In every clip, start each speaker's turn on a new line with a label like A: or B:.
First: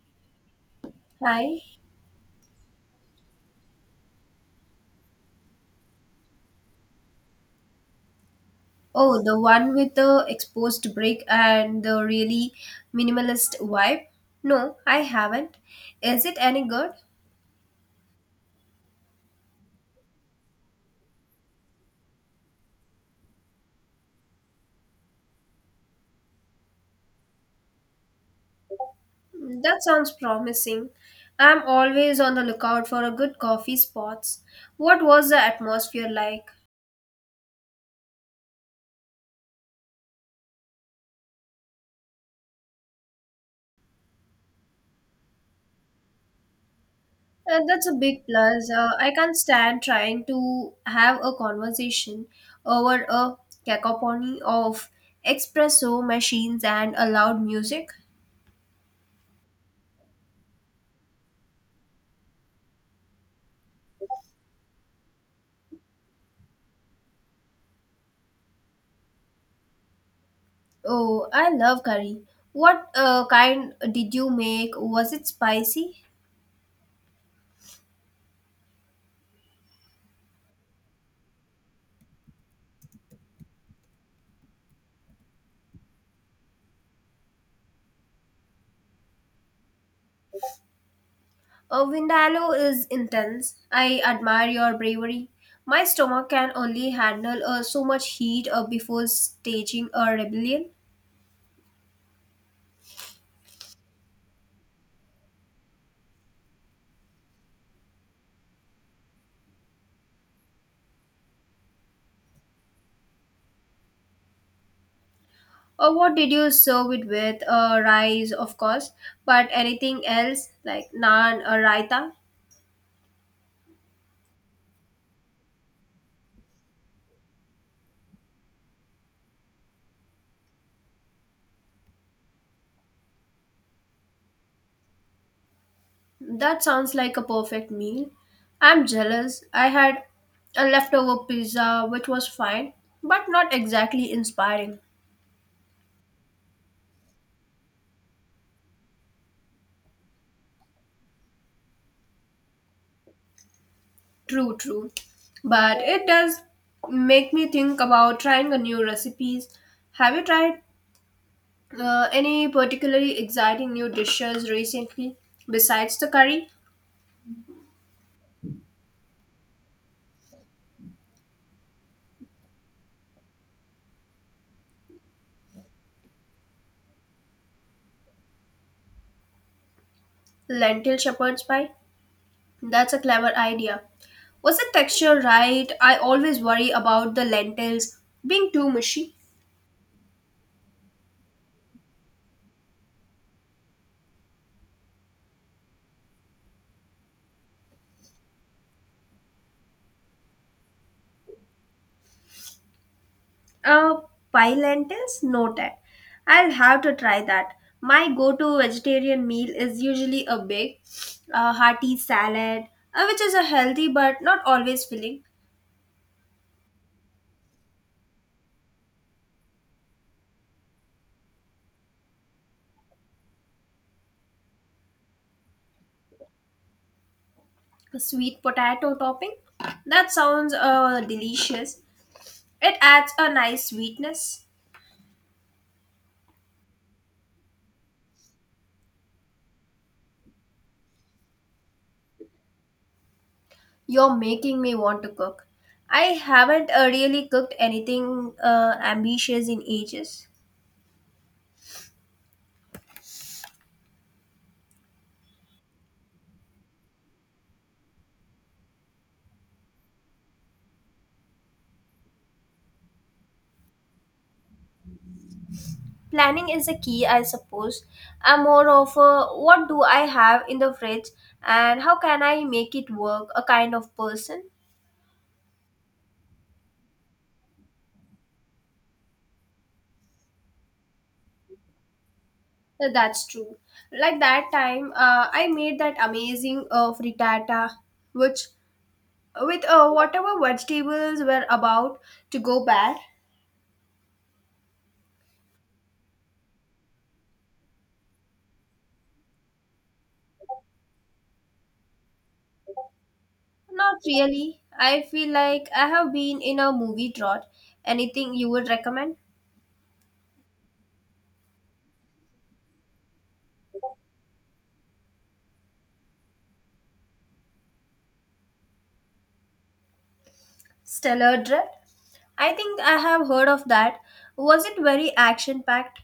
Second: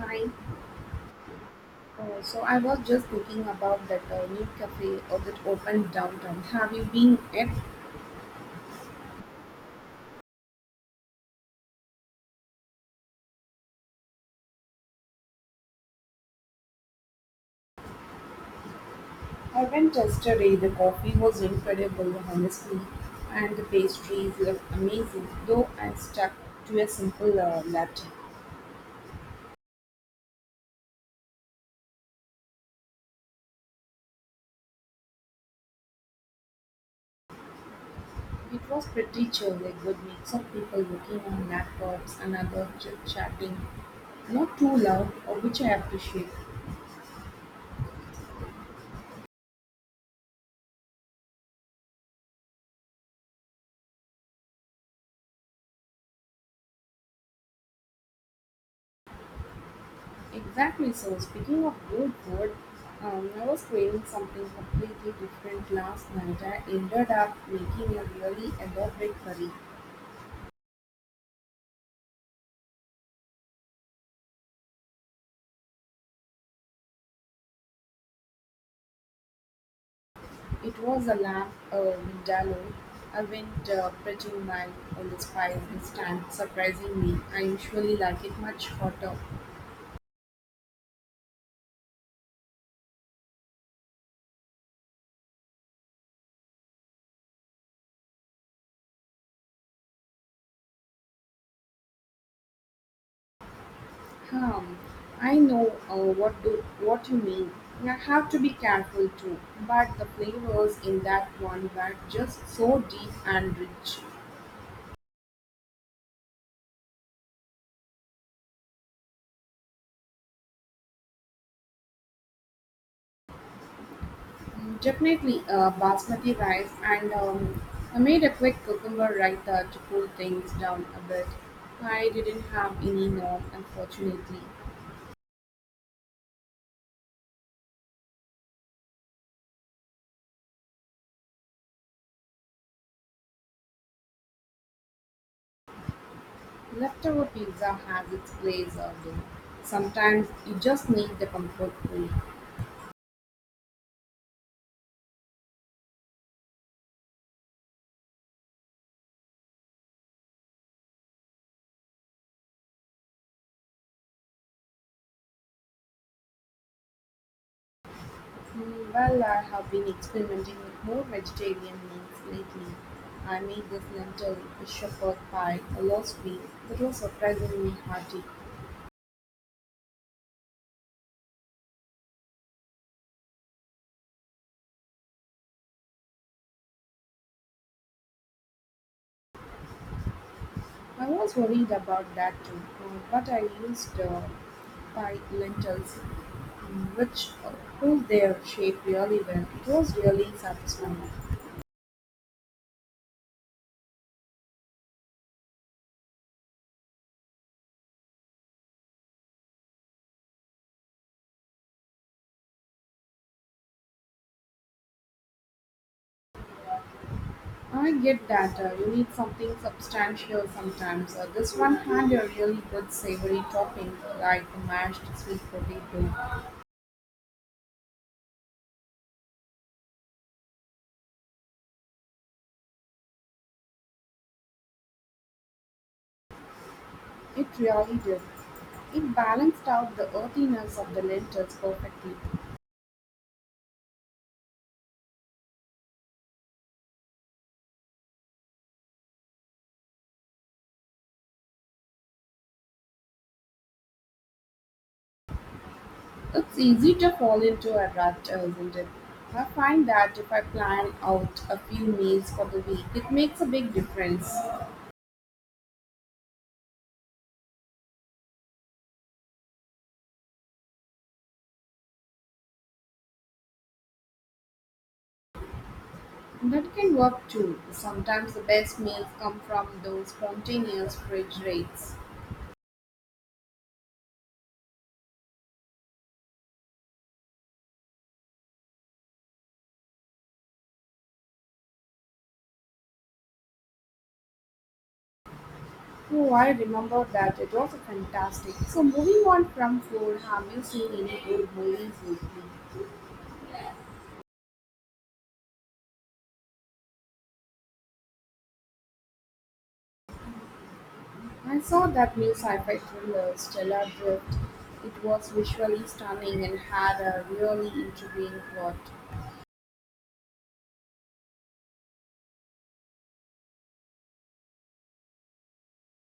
A: Hi.
B: Hi.
A: So I was just thinking about that new cafe that opened downtown. Have you been it?
B: Oh, the one with the exposed brick and the really minimalist vibe? No, I haven't. Is it any good?
A: I went yesterday. The coffee was incredible, honestly, and the pastries were amazing. Though I stuck to a simple latte.
B: That sounds promising. I'm always on the lookout for a good coffee spots. What was the atmosphere like?
A: It was pretty chill, a good mix of people working on laptops and others just chatting. Not too loud, which I appreciate.
B: That's a big plus. I can't stand trying to have a conversation over a cacophony of espresso machines and a loud music.
A: Exactly. So, speaking of good food, I was craving something completely different last night. I ended up making a really elaborate curry.
B: Oh, I love curry. What kind did you make? Was it spicy?
A: It was a lamb vindaloo. I went pretty mild on the spice this time, surprisingly. I usually like it much hotter.
B: Vindaloo is intense. I admire your bravery. My stomach can only handle so much heat before staging a rebellion.
A: Hmm. I know, what do what you mean. Yeah, I have to be careful too, but the flavors in that one were just so deep and rich.
B: Or what did you serve it with? Rice, of course, but anything else like naan or raita?
A: Definitely basmati rice, and I made a quick cucumber raita to cool things down a bit. I didn't have any norm, unfortunately.
B: That sounds like a perfect meal. I'm jealous. I had a leftover pizza which was fine, but not exactly inspiring.
A: Leftover pizza has its place out there. Sometimes you just need the comfort food.
B: True, true. But it does make me think about trying a new recipes. Have you tried any particularly exciting new dishes recently besides the curry?
A: Mm, well, I have been experimenting with more vegetarian meals lately. I made this lentil shepherd pie last week that was surprisingly hearty.
B: Lentil shepherd's pie? That's a clever idea. Was the texture right? I always worry about the lentils being too mushy.
A: I was worried about that too, but I used pie lentils, which hold their shape really well. It was really satisfying.
B: Uh, pie lentils? Noted. I'll have to try that. My go to vegetarian meal is usually a big, hearty salad, which is a healthy but not always filling,
A: I get that, you need something substantial sometimes. This one had a really good savory topping like mashed sweet potato.
B: a sweet potato topping. That sounds delicious. It adds a nice sweetness.
A: It really did. It balanced out the earthiness of the lentils perfectly.
B: You're making me want to cook. I haven't really cooked anything ambitious in ages.
A: It's easy to fall into a rut, isn't it? I find that if I plan out a few meals for the week, it makes a big difference.
B: Planning is a key, I suppose. I'm more of a what do I have in the fridge and how can I make it work a kind of person.
A: That can work too. Sometimes the best meals come from those spontaneous fridge raids.
B: That's true, like that time I made that amazing frittata which with whatever vegetables were about to go bad.
A: Oh, I remember that. It was fantastic. So, moving on from food, have you seen any good movies lately?
B: Not really. I feel like I have been in a movie drought. Anything you would recommend?
A: I saw that new sci-fi thriller, Stellar Drift. It was visually stunning and had a really intriguing plot.
B: Stellar dread, I think I have heard of that. Was it very action packed?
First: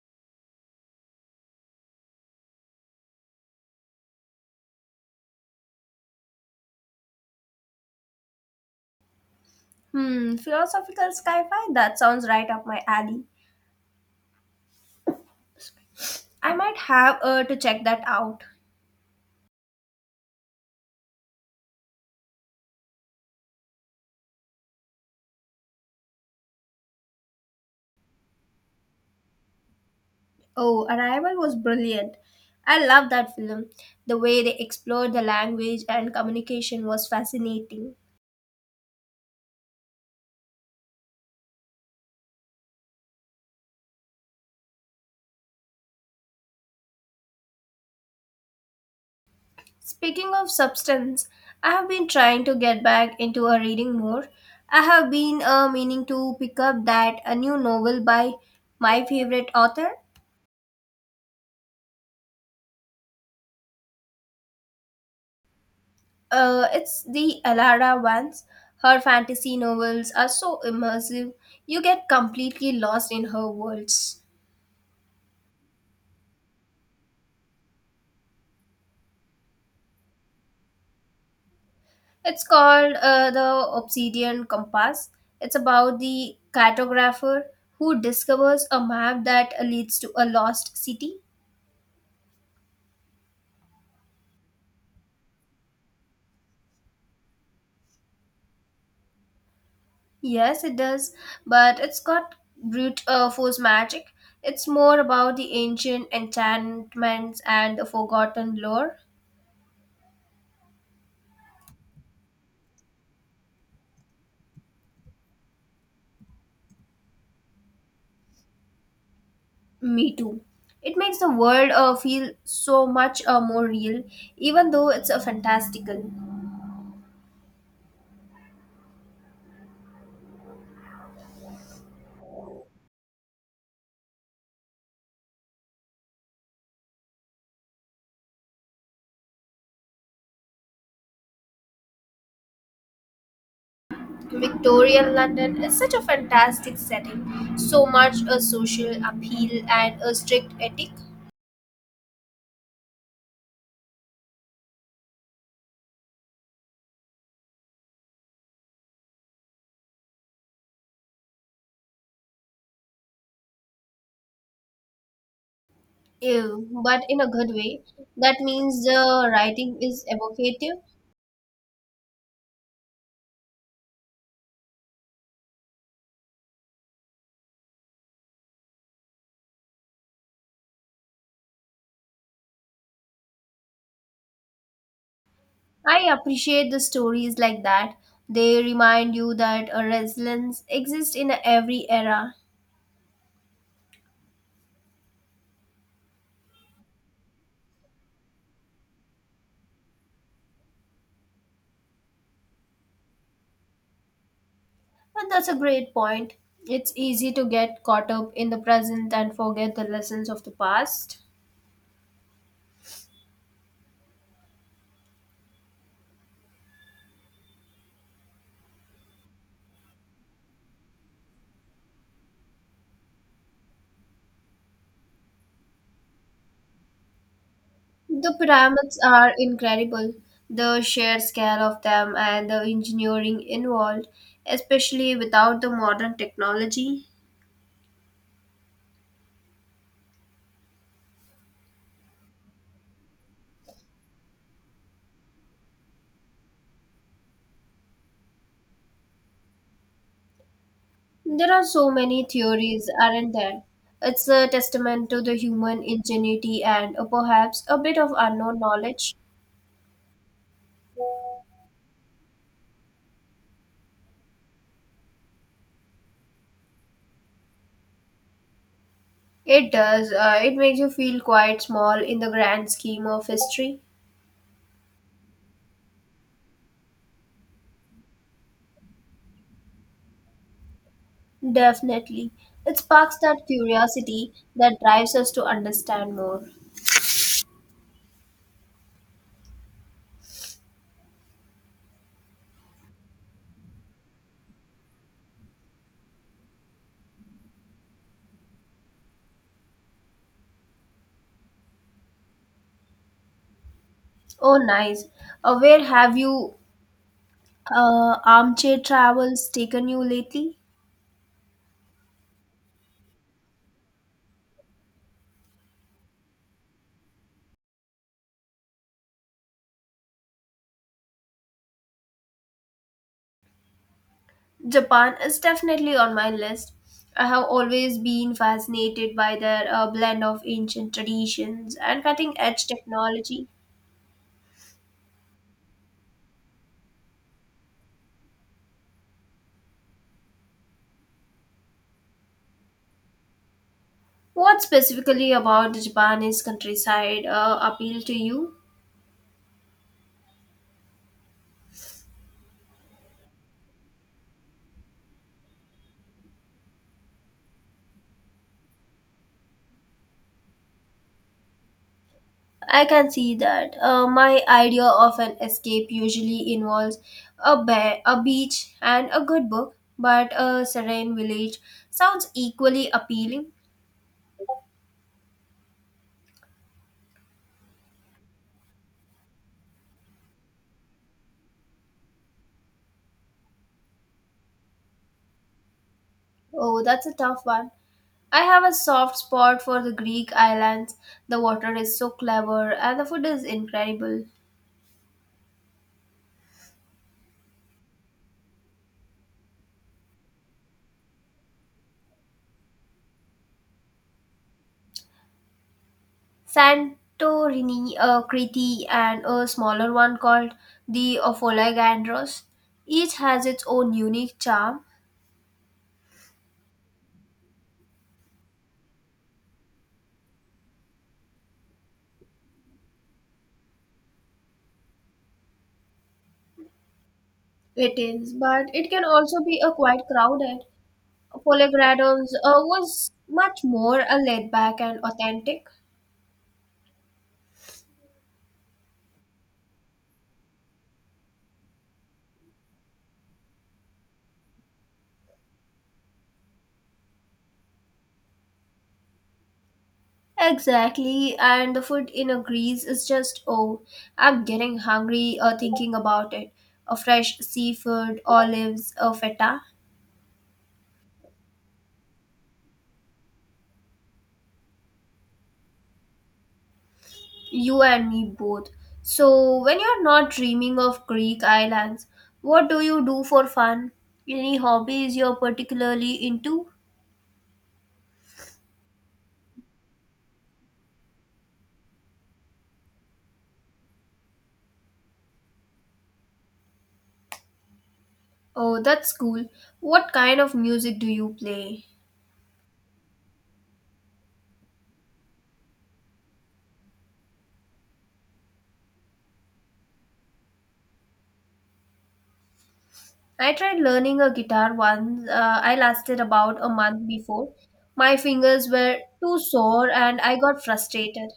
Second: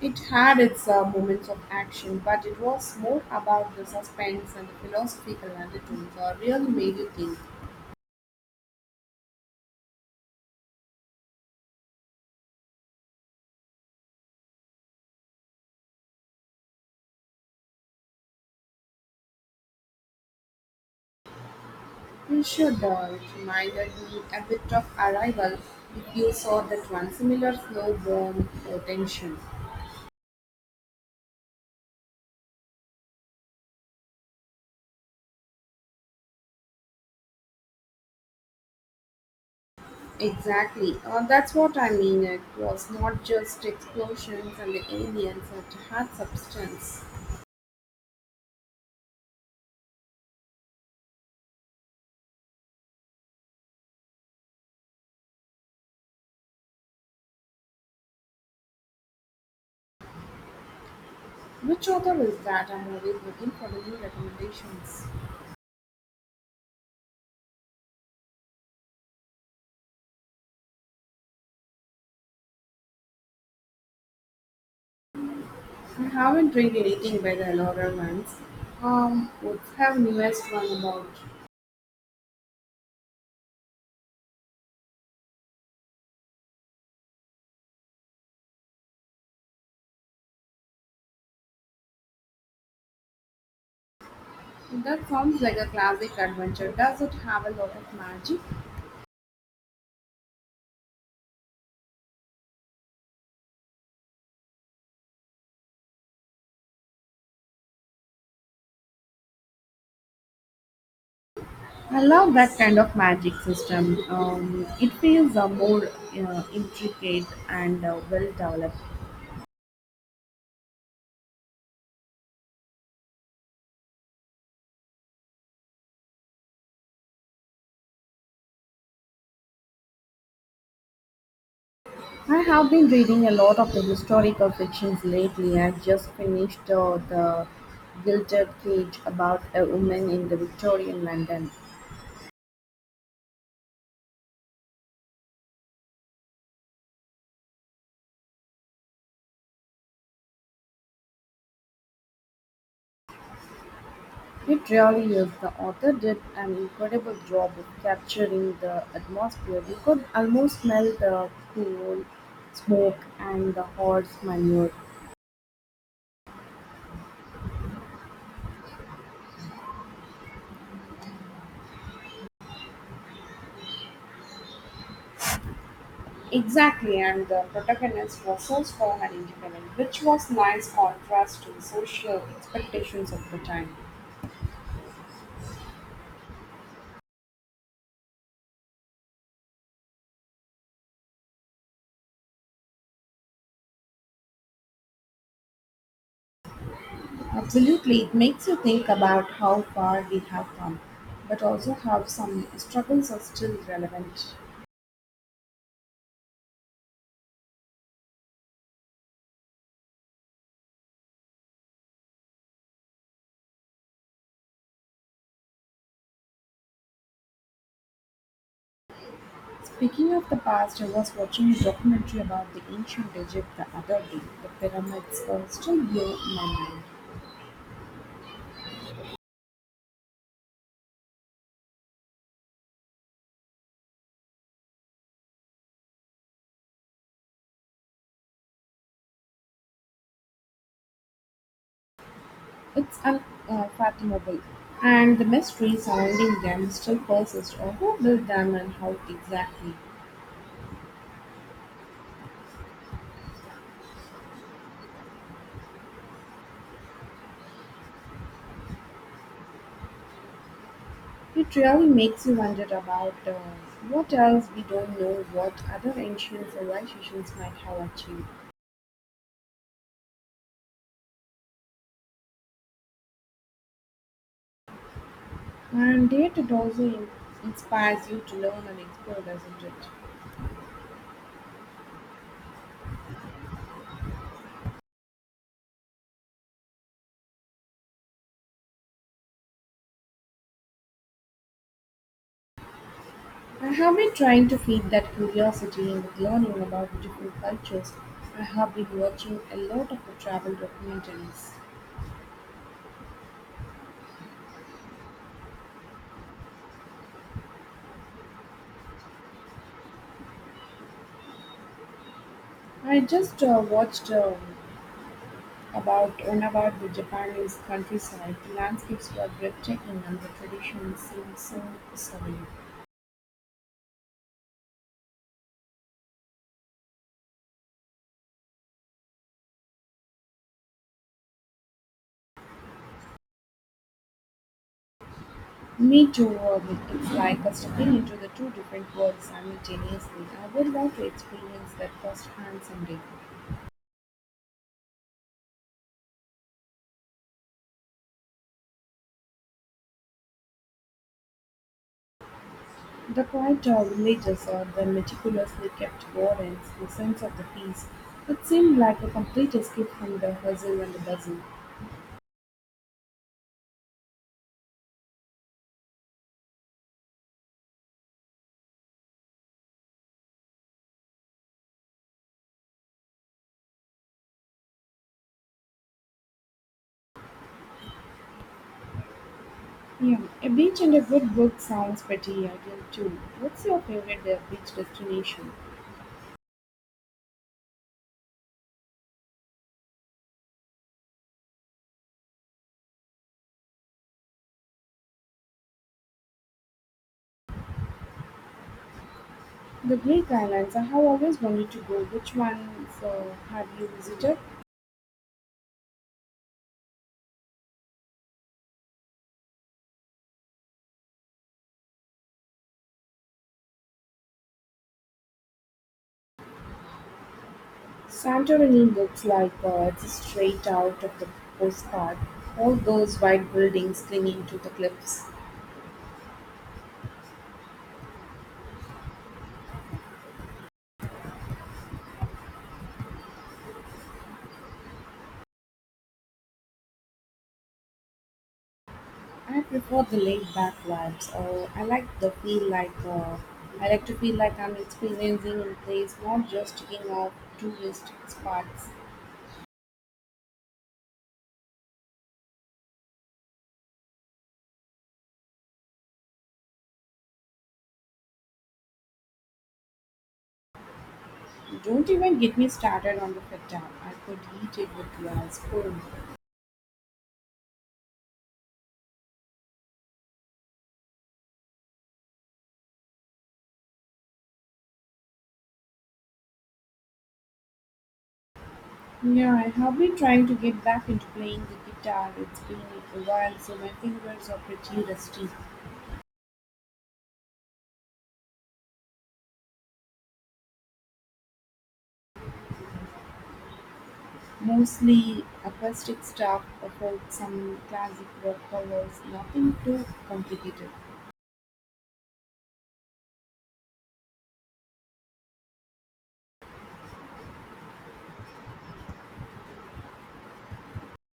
A: It had its moments of action, but it was more about the suspense and the philosophical undertones that really made you think.
B: Hmm, philosophical sci-fi? That sounds right up my alley. I might have to check that out.
A: You should, it reminded me a bit of Arrival if you saw that one, similar slow burn tension.
B: Oh, Arrival was brilliant. I love that film. The way they explored the language and communication was fascinating.
A: Exactly, that's what I mean. It was not just explosions and the aliens, it had substance.
B: Speaking of substance, I have been trying to get back into a reading more. I have been meaning to pick up that a new novel by my favorite author.
A: Which author is that? I'm always looking for the new recommendations.
B: It's the Alara ones. Her fantasy novels are so immersive, you get completely lost in her worlds.
A: I haven't read anything by the Laura Vance. What's her newest one about?
B: It's called The Obsidian Compass. It's about the cartographer who discovers a map that leads to a lost city.
A: That sounds like a classic adventure. Does it have a lot of magic?
B: Yes, it does, but it's got brute force magic. It's more about the ancient enchantments and the forgotten lore.
A: I love that kind of magic system. It feels more intricate and well developed.
B: Me too. It makes the world feel so much more real, even though it's a fantastical.
A: I have been reading a lot of the historical fictions lately. I just finished the Gilded Cage about a woman in the Victorian London.
B: Victorian London is such a fantastic setting, so much a social appeal and a strict ethic.
A: It really is. The author did an incredible job of capturing the atmosphere. You could almost smell the coal, smoke, and the horse manure.
B: Ew, but in a good way. That means the writing is evocative.
A: Exactly, and the protagonist was so strong and independent, which was nice contrast to the social expectations of the time.
B: I appreciate the stories like that. They remind you that a resilience exists in every era.
A: Absolutely, it makes you think about how far we have come, but also how some struggles are still relevant.
B: And that's a great point. It's easy to get caught up in the present and forget the lessons of the past.
A: Speaking of the past, I was watching a documentary about the ancient Egypt the other day. The pyramids still blow my mind.
B: The pyramids are incredible. The sheer scale of them and the engineering involved, especially without the modern technology.
A: It's unfathomable. And the mystery surrounding them still persists. Who built them and how exactly?
B: There are so many theories, aren't there? It's a testament to the human ingenuity and perhaps a bit of unknown knowledge.
A: It really makes you wonder about what else we don't know, what other ancient civilizations might have achieved.
B: It does. It makes you feel quite small in the grand scheme of history.
A: And yet it also inspires you to learn and explore, doesn't it?
B: Definitely. It sparks that curiosity that drives us to understand more.
A: I have been trying to feed that curiosity with learning about different cultures. I have been watching a lot of the travel documentaries.
B: Oh, nice. Where have you armchair travels taken you lately?
A: I just watched about one about the Japanese countryside. The landscapes were breathtaking and the tradition seemed so serene.
B: Japan is definitely on my list. I have always been fascinated by their blend of ancient traditions and cutting edge technology.
A: Me too, it's like stepping into the two different worlds simultaneously. I would love to experience that firsthand someday.
B: What specifically about the Japanese countryside appealed to you?
A: The quiet villages or the meticulously kept gardens, the sense of the peace, it seemed like a complete escape from the hustle and the bustle.
B: I can see that. My idea of an escape usually involves a bear, a beach, and a good book, but a serene village sounds equally appealing.
A: Yeah, a beach and a good book sounds pretty ideal too. What's your favorite beach destination?
B: Oh, that's a tough one. I have a soft spot for the Greek islands. The water is so clever and the food is incredible.
A: The Greek islands. I have always wanted to go. Which ones have you visited?
B: Santorini, Crete, and a smaller one called the Ophiologandros. Each has its own unique charm.
A: Santorini looks like it's straight out of the postcard. All those white buildings clinging to the cliffs.
B: It is, but it can also be a quite crowded. Polygradiums was much more a laid back and authentic.
A: I prefer the laid back vibes. I like to feel like I'm experiencing a place, not just checking out tourist spots.
B: Exactly, and the food in a Greece is just oh, I'm getting hungry thinking about it. A fresh seafood, olives, a feta,
A: Don't even get me started on the feta. I could eat it with glass spoon.
B: you and me both. So when you're not dreaming of Greek islands, what do you do for fun? Any hobbies you're particularly into?
A: Yeah, I have been trying to get back into playing the guitar. It's been a while, so my fingers are pretty rusty.
B: Oh, that's cool. What kind of music do you play?
A: Mostly acoustic stuff, about some classic rock covers, nothing too complicated.
B: I tried learning a guitar once. I lasted about a month before. My fingers were too sore and I got frustrated.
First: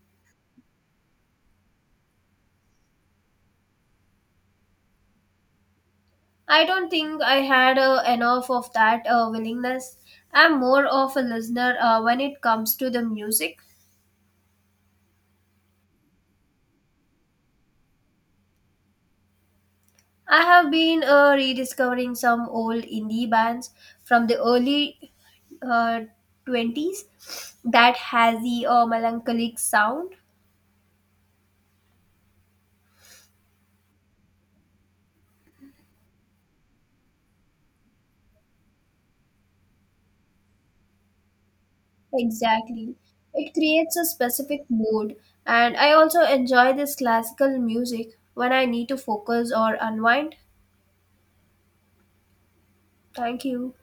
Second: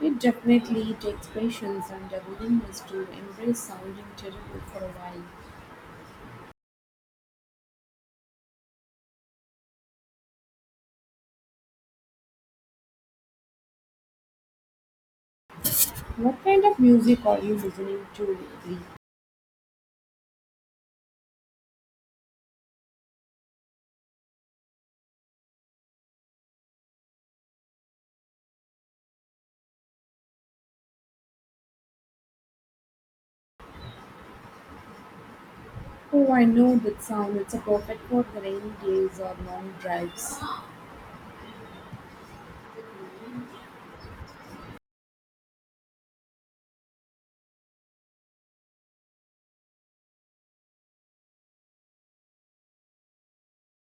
A: It definitely takes patience and a willingness to embrace sounding terrible for a while.
B: I don't think I had enough of that willingness. I'm more of a listener when it comes to the music.
A: What kind of music are you listening to lately?
B: I have been rediscovering some old indie bands from the early uh, 20s that has the melancholic sound.
A: Oh, I know that sound. It's a perfect for the rainy days or long drives.
B: Exactly. It creates a specific mood, and I also enjoy this classical music when I need to focus or unwind. Thank you.